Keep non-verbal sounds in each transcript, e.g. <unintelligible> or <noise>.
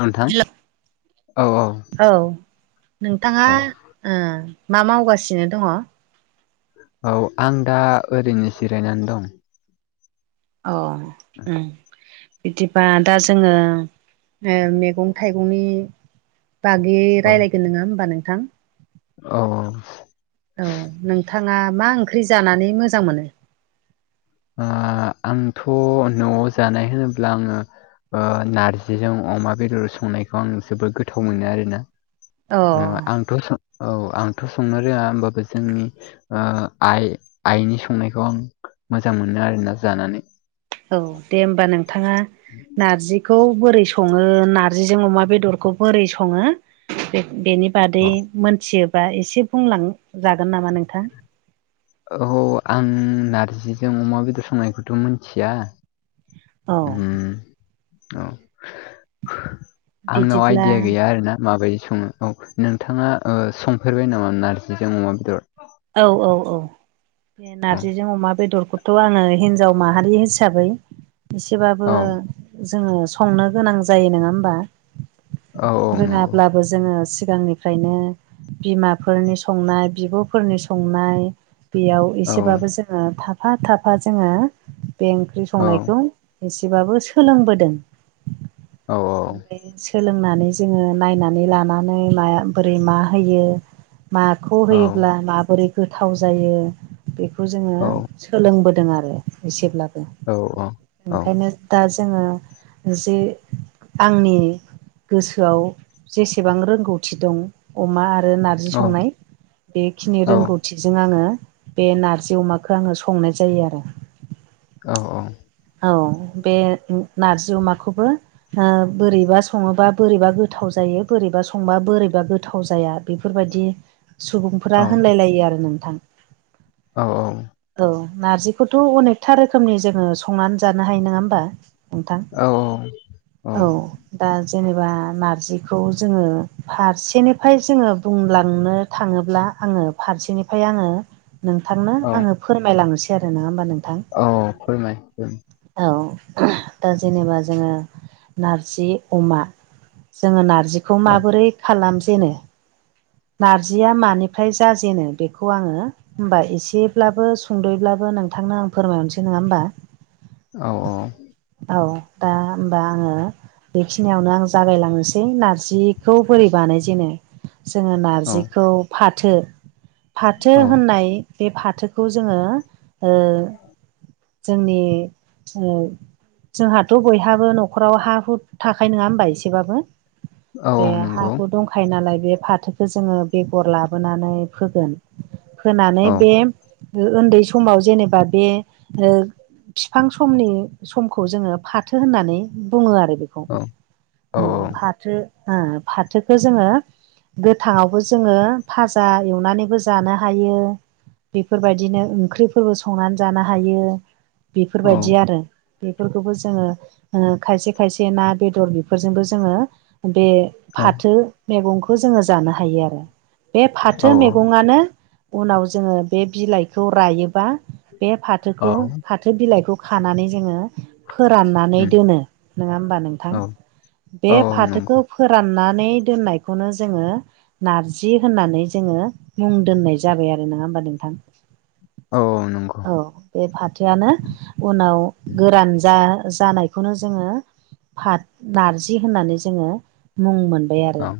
नोंथां हेल' औ नोंथाङा औ मा मावगासिनो दङ। औ आं दा ओरैनो जिरायनानै दं। अ बिदिबा दा जोङो मैगं थाइगंनि बागै रायज्लायगोन नङा होमबा नोंथां। अ औ नोंथाङा मा ओंख्रि जानानै मोजां मोनो? आंथ' न'आव जानाय होनोब्ला आङो नारजिजों अमा बेदर संनायखौ आं जोबोद गोथाव मोनो आरोना। अ आंथ' औ आंथ' संनो रोङा होमबाबो जोंनि आइ आइनि संनायखौ आं मोजां मोनो आरोना जानानै। औ दे होमबा नोंथाङा नारजि बेखौ बोरै सङो नार्जिजों अमा बेदरखौ बोरै सङो बेनि बादै औ मोनथियोबा एसे बुंलांजागोन नामा नोंथां। औ आं नारजिजों अमा बेदर संनायखौथ' मिथिया <inaudible> औ आंनाव बिदिब्ला आइदिया गैया आरोना माबायदि सङो औ नोंथाङा संफेरबाय नामा नारजिजों अमा बेदर औ औ औ बे औ नारजिजों अमा बेदरखौ थ' आङो हिनजाव माहारि हिसाबै एसेबाबो औ जोङो संनो गोनां जायो नङा होमबा औ औ नंगौ रोङाब्ला जोंडों सिगांनिफ्रयनो बिमानि संनाय बिबफोरनि फोरनि संनाय बेयाव औ एसेबाबो जोङो थाफा थाफा जोङो बे ओंख्रि औ संनायखौ एसेबाबो सोलोंबोदों औ औ ओमफ्राय सोलोंनानै जोङो नायनानै लानानै मा बोरै मा होयो। माखौ औ होयोब्ला माबोरै गोथाव जायो बेखौ जोङो औ सोलोंबोदों आरो एसेब्लाबो औ औ ओंखायनो दा जोङो जे आंनि गोसोआव जेसेबां रोंगौथि दं अमा आरो नारजि संनाय औ बेखिनि औ रोंगौथिजों आङो बे नारजि अमाखौ आङो संनाय जायो आरो। औ औ। औ बे नारजि अमाखौबो। बोरैबा सङोबा बोरैबा गोथाव जायो बोरैबा संबा बोरैबा गोथाव जाया आरो। बेफोरबायदि सुबुंफोरा औ होनलायलायो आरो नोंथां औ नार्जिखौथ' अनेखथा रोखोमनि जोङो संनानै जानो हायो नङा होमबा। नोंथां औ औ दा जेनेबा नारजिखौ जोङो फारसेनिफ्राय जोङो बुंलांनो। थाङोब्ला आङो फारसेनिफ्राय आङो नोंथांनो औ आङो। फोरमायलांनोसै आरो नङा होमबा नोंथां। औ फोरमाय औ दा जेनेबा जोङो नारजि अमा। जोङो नारजिखौ औ माबोरै खालाम जेनो नारजिया मानिफ्राय जाजेनो बेखौ आङो होमबा एसेब्लाबो सुंद'यब्लाबो नोंथांनो आं फोरमायहरनोसै नङा होमबा। औ औ औ दा होनबा आङो बेखिनियावनो आं जागायलांनोसै नारजिखौ बोरै बानायजेनो जोङो औ नारजिखौ फाथो फाथो औ होननाय बे फाथोखौ जोङो जोंनि जोंहाथ' बयहाबो न'खराव हा हु थाखाय नङा होनबा एसेबाबो बे औ हा नंगौ हु दंखायो नालाय बे फाथोखौ जोङो बेगर लाबोनानै फोगोन होनानै औ बे उन्दै समाव जेनेबा बे बिफां समनि समखौ जोङो फाथो होननानै बुङो आरो बेखौ औ औ फाथो फाथोखौ जोङो गोथाङावबो जोङो फाजा एवनानैबो जानो हायो बेफोरबायदिनो ओंख्रिफोरबो संनानै जानो हायो औ बेफोरबायदि आरो बेफोरखौबो जोङो खायसे खायसे ना बेदर बेफोरजोंबो जोङो बे फाथो मैगंखौ जोङो जानो हायो आरो बे फाथो औ मैगङानो उनाव जोङो बे बिलाइखौ रायोबा बे औ फाथोखौ फाथो बिलाइखौ खानानै जोङो फोराननानै उम, दोनो नङा होमबा नोंथां औ बे औ नंगौ फाथोखौ फोराननानै दोननायखौनो जोङो नारजि होननानै जोङो मुं दोननाय जाबाय आरो नङा होमबा नोंथां? औ औ नंगौ औ बे फा थोयानो उनाव उम, गोरान जा जानायखौनो जोङो फाथ नारजि होननानै जोङो मुं मोन बाय आरो औ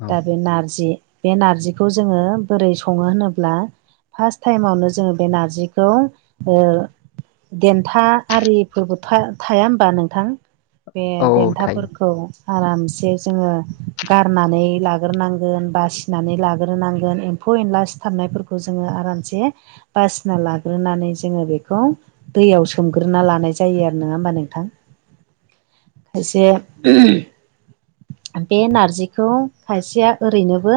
औ दा बे नारजि बे नारजिखौ जोङो बोरै सङो होनोब्ला फार्स्ट टाइमावनो जोङो बे नारजिखौ देन्था आरिफोरबो थाया होमबा नोंथां? बे औ थायो देन्थाफोरखौ आरामसे जोङो गारनानै लाग्रोनांगोन बासिनानै लाग्रोनांगोन एम्फौ एनला सिथाबनायफोरखौ जोङो आरामसे बासिना लाग्रोनानै जोङो बेखौ दैयाव सोमग्रोना लानाय जायो आरो नङा होमबा नोंथां? एसे बे नारजिखौ खायसेया ओरैनोबो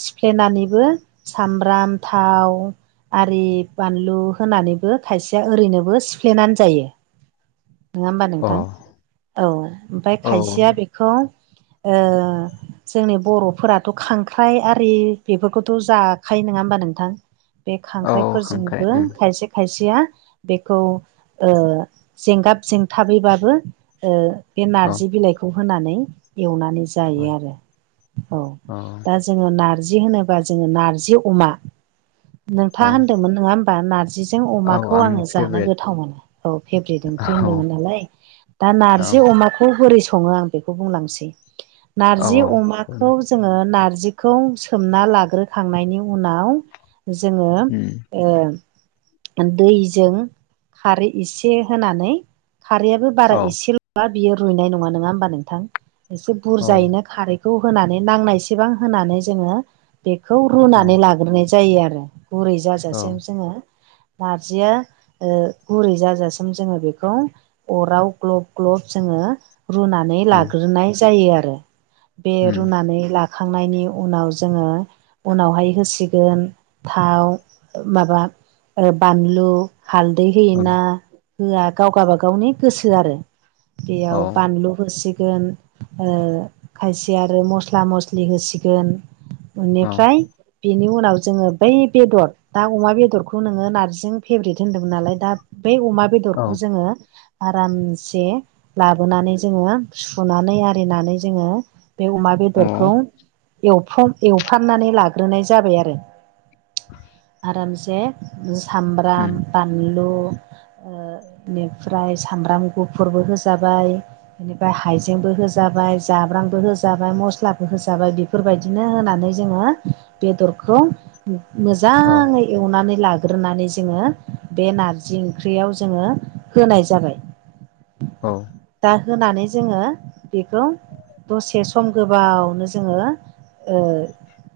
सिफ्लेनानैबो सामब्राम थाव आरि बानलु होनानैबो खायसेया ओरैनोबो सिफ्लेनानै जायो नङा होमबा अ नोंथां औ ओमफ्राय औ खायसेया बे खौ ओ जोंनि बर'फोराथ' खांख्राइ आरि बेफोरखौथ' जाखायो नङा होमबा नोंथां? बे औ खांख्राइ खांख्राइफोरजोंबो उम खायसे खायसेया बेखौ जेंगाब जेंथाबैबाबो ओ बे औ नारजि बिलाइखौ होनानै एवनानै जायो औ आरो औ दा जोङो नारजि होनोबा जोङो नारजि अमा नोंथाङा औ होनदोंमोन नङा होमबा नार जिजों औ अमाखौ आङो आंनि जानो फेभरेट गोथाव मोनो औ फेब्रिट ओंख्रि औ होनदोंमोन नालाय दा औ नारजि अमाखौ बोरै सङो आं बेखौ बुंलांसै औ नारजि उम अमाखौ जोङो नारजिखौ सोमना लाग्रोखांनायनि उनाव जोङो उम ओ दैजों खारै एसे होनानै खारैयाबो बारा औ एसेल' बा बियो रुइनाय नङा नङा होमबा नोंथां एसे औ बुरजायैनो खारै खौ होनानै नांनायसेबां होनानै जोङो बेखौ औ रुनानै लाग्रोनाय जा जायो आरो गुरै औ जाजासिम जोङो नारजिया गुरै जाजासिम जोङो बेखौ अराव ग्लब ग्लब जोङो रुना नानै औ लाग्रोनाय जायो आरो बे उम रुनानै ला‌ खांनायनि उनाव जोङो उनावहाय होसिगोन थाव माबा बानलु हालदै औ होयोना होआ गाव गाबागावनि गोसो आरो। बेयाव औ बानलु होसिगोन खायसे आरो मस्ला मस्लि होसिगोन बेनिफ्राय बेनि उनाव जोङो बै बेदर दा अमा बेदरखौ खौ नोङो नारजि फेभब्रेट होन्दोंमोन नालाय दा बै अमा औ बेदरखौ जोङो आरामसे लाबोनानै जोङो सुनानै आरिनानै जोङो बे अमा बेदरखौ उम एवफाम एवफामनानै लाग्रोनाय जाबाय आरो आरामसे सामब्राम बानलु बेनिफ्राय सामब्राम गुफुरबो होजाबाय बेनिफ्राय हाइजेंबो होजाबाय जाब्रामबो होजाबाय मस्लाबो होजाबाय बे बेफोरबायदिनो होनानै जोङो बेदरखौ औ मोजाङै एवनानै लाग ग्रोनानै जोङो बे नारजि ओंख्रियाव जोङो होनाय जाबाय। औ दा होनानै जोङो बेखौ दसे सम गोबावनो जोङो ओ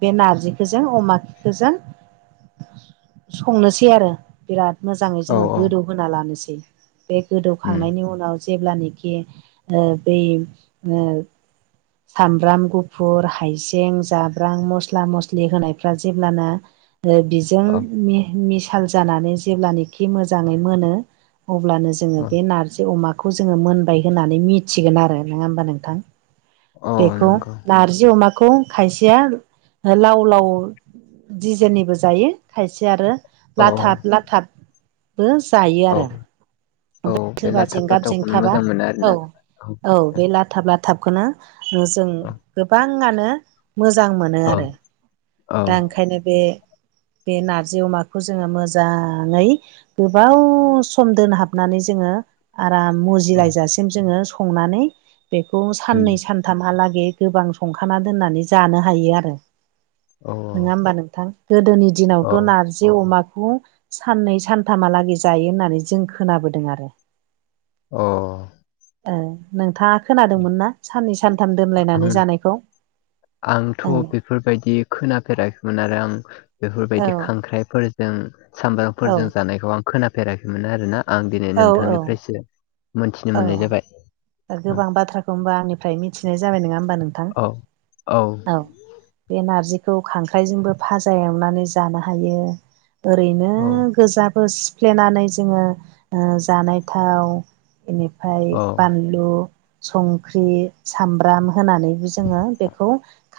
बे नारजिखो जों अमाखो जों संनोसै आरो बिराद मोजाङै जोङो गोदौहोना लानोसै। बे उम गोदौखांनायनि उनाव जेब्लानोखि ओ बै ओ सामब्राम गुफुर, हाइजें, जाब्रां, मस्ला मस्लि होनायफ्रा जेब्लाना ओ बिज जों औ मि मिसाल जानानै जेब्लनोखि मोजाङै मोनो अब्लानो जो जोङो औ बे नारजि अमाखौ जोङो मोनबाय होननानै मिथिगोन आरो नोङा होमबा नोंथां। औ बेखौ नंगौ नारजि अमाखौ खायसेया लाव लाव दिजेननिबो जायो खायसे आरो औ लाथाब लाथाब बो जायो औ आरो औ ओमफाय बे सोरबा लाथाब जेंगाब लाथाबखौनो जेंथाबा मोजां मोनो औ आरोना जों औ बे लाथाब लाथाबखोनो जों औ गोबाङानो मोजां मोनो औ आरो। औ दा ओंखायनो बे बे नारजि अमाखो जोङो मोजाङै गोबाव सम दोनहाबनानै जोङो आराम मुज औ जिलाइजासिम जोङो संनानै बेखौ उम साननै सान थामहालागै गोबां संखाना दोननानै जानो हायो आरो। औ नोङा होमबा नोंथां गोदोनि औ दिनावथ' नार जि अमाखौ साननै सानथामालागै जायो होननानै जों खोनाबोदों आरो। अ ओ नोंथाङा खोनादोंमोन ना साननै सानथाम दोनलायनानै आं जानायखौ? आंथ' ओं बेफोरबायदि खोनाफेराखैमोन आरो आं बेफोरबायदि औ खांख्राइफोरजों सामब्रामफोरजों औ जानायखौ आं खोनाफेराखैमोन आरोना आं दिनै औ औ नोंथांनिफ्रायसो मोनथिनो मोननाय जाबाय औ गोबां बाथ्राखौ होमबा आंनिफ्राय मिथिनाय जाबाय नोङा होमबा नोंथां? औ औ। औ बे नारजिखौ खांख्राइजोंबो भाजा एवनानै जानो हायो ओरैनो औ। गोजाबो सिफ्लेनानै जोङो ओ जानाय थाव बिनिफाय औ बान लु, संख्रि, सामब्राम होनानैबो जोङो बेखौ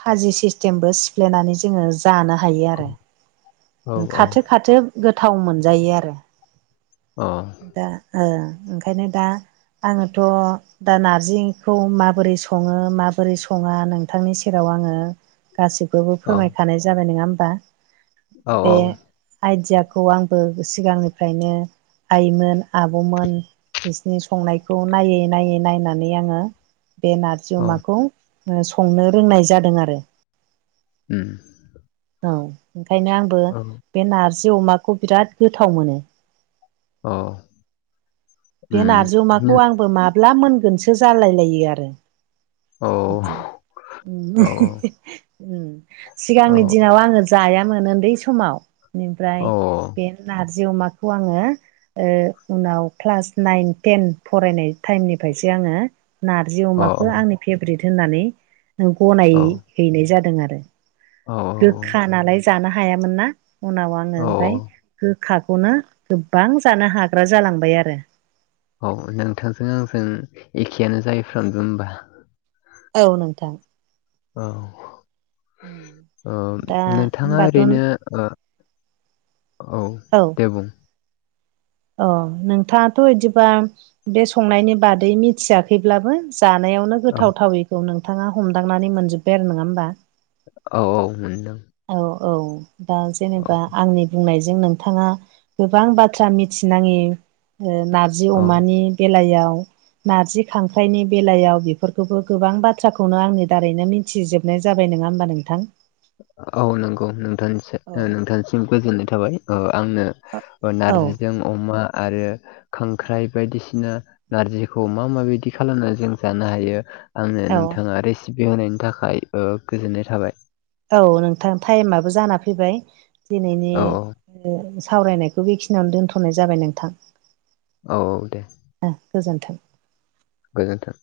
खाजि सिस्टेमबो सिफ्लेनानै जोङो जानो हायो आरो। औ खाथो खाथो गोथाव मोनजायो आरो। अ। दा ओ ओंखायनो दा आङोथ' दा नारजिखौ माबोरै सङो माबोरै सङा नोंथांनि सेराव आङो गासिखोबो औ फोरमायखानाय जाबाय नोङा होमबा औ बे आइदियाखौ आंबो सिगांनिफ्रायनो आइमोन, आब'मोन बिसनि संनायखौ नायै नायै नायनानै आङो बे नारजि औ अमाखौ ओ संनो रोंनाय जादों आरो। ओम औ ओंखायनो आंबो औ बे नारजि अमाखौ बिराद गोथाव मोनो अ ओम नो बो माब्ला मोनगोनसो जालायलायो आरो औ बिदि औ <unintelligible> ओम औ सिगांनि दिनाव आङो जायामोन उन्दै समाव बिनिफ्राय औ बे नारजि अमाखौ आङो ओ उनाव क्लास नाइन टेन फरायनाय टाइमनिफायसो आङो नारजि औ अमाखो आंनि फेबरेट होननानै नो गनायहैनाय जादों आरो औ गोखा नालाय जानो हायामोन ना उनाव औ आङो ओमफ्राय गोखाखौनो गोबां जानो हाग्रा जालांबाय आरो औ नोंथांजों आंजों एखेयानो जायोफ्रामो होमबा औ नोंथां औ नोंथां औ दा नोंथाङा होमबाथ' ओरैनो ओ औ औ दे बुं अ नोंथाङाथ' बिदिबा बे संनायनि बादै मिथिया थैब्लाबो जानायावनो औ गोथाव थावैखौ नोंथाङा हमदांनानै मोनजोबबाय आरो नङा होमबा औ औ ओरैनो दों औ औ दा जेनेबा आंनि बुंनायजों नोंथाङा गोबां बाथ्रा मिथिनाङि ओ नारजि औ अमानि बेलायाव नारजि खांख्राइनि बेलायाव बेफोरखौबो गोबां बाथ्राखौनो आंनि दारैनो मि मिथिजोबनाय जाबाय नङा होमबा नोंथां औ नंगौ नोंथां औ नोंथांनिसिम गोजोननाय थाबाय ओ आंनो औ नारजिजों अमा आरो खांख्राइ बायदिसिना नारजिखौ मा माबायदि खालामनानै जों जानो हायो आंनो औ नोंथाङा रेसिपि होनायनि थाखाय ओ गोजोननाय थाबाय औ नोंथां टाइमाबबो जाना फैबाय दिनैनि औ सावरायनायखौ बेखिनियावनो दोनथ'नाय जाबाय नोंथां औ औ दे गोजोन्थों गोजोन्थों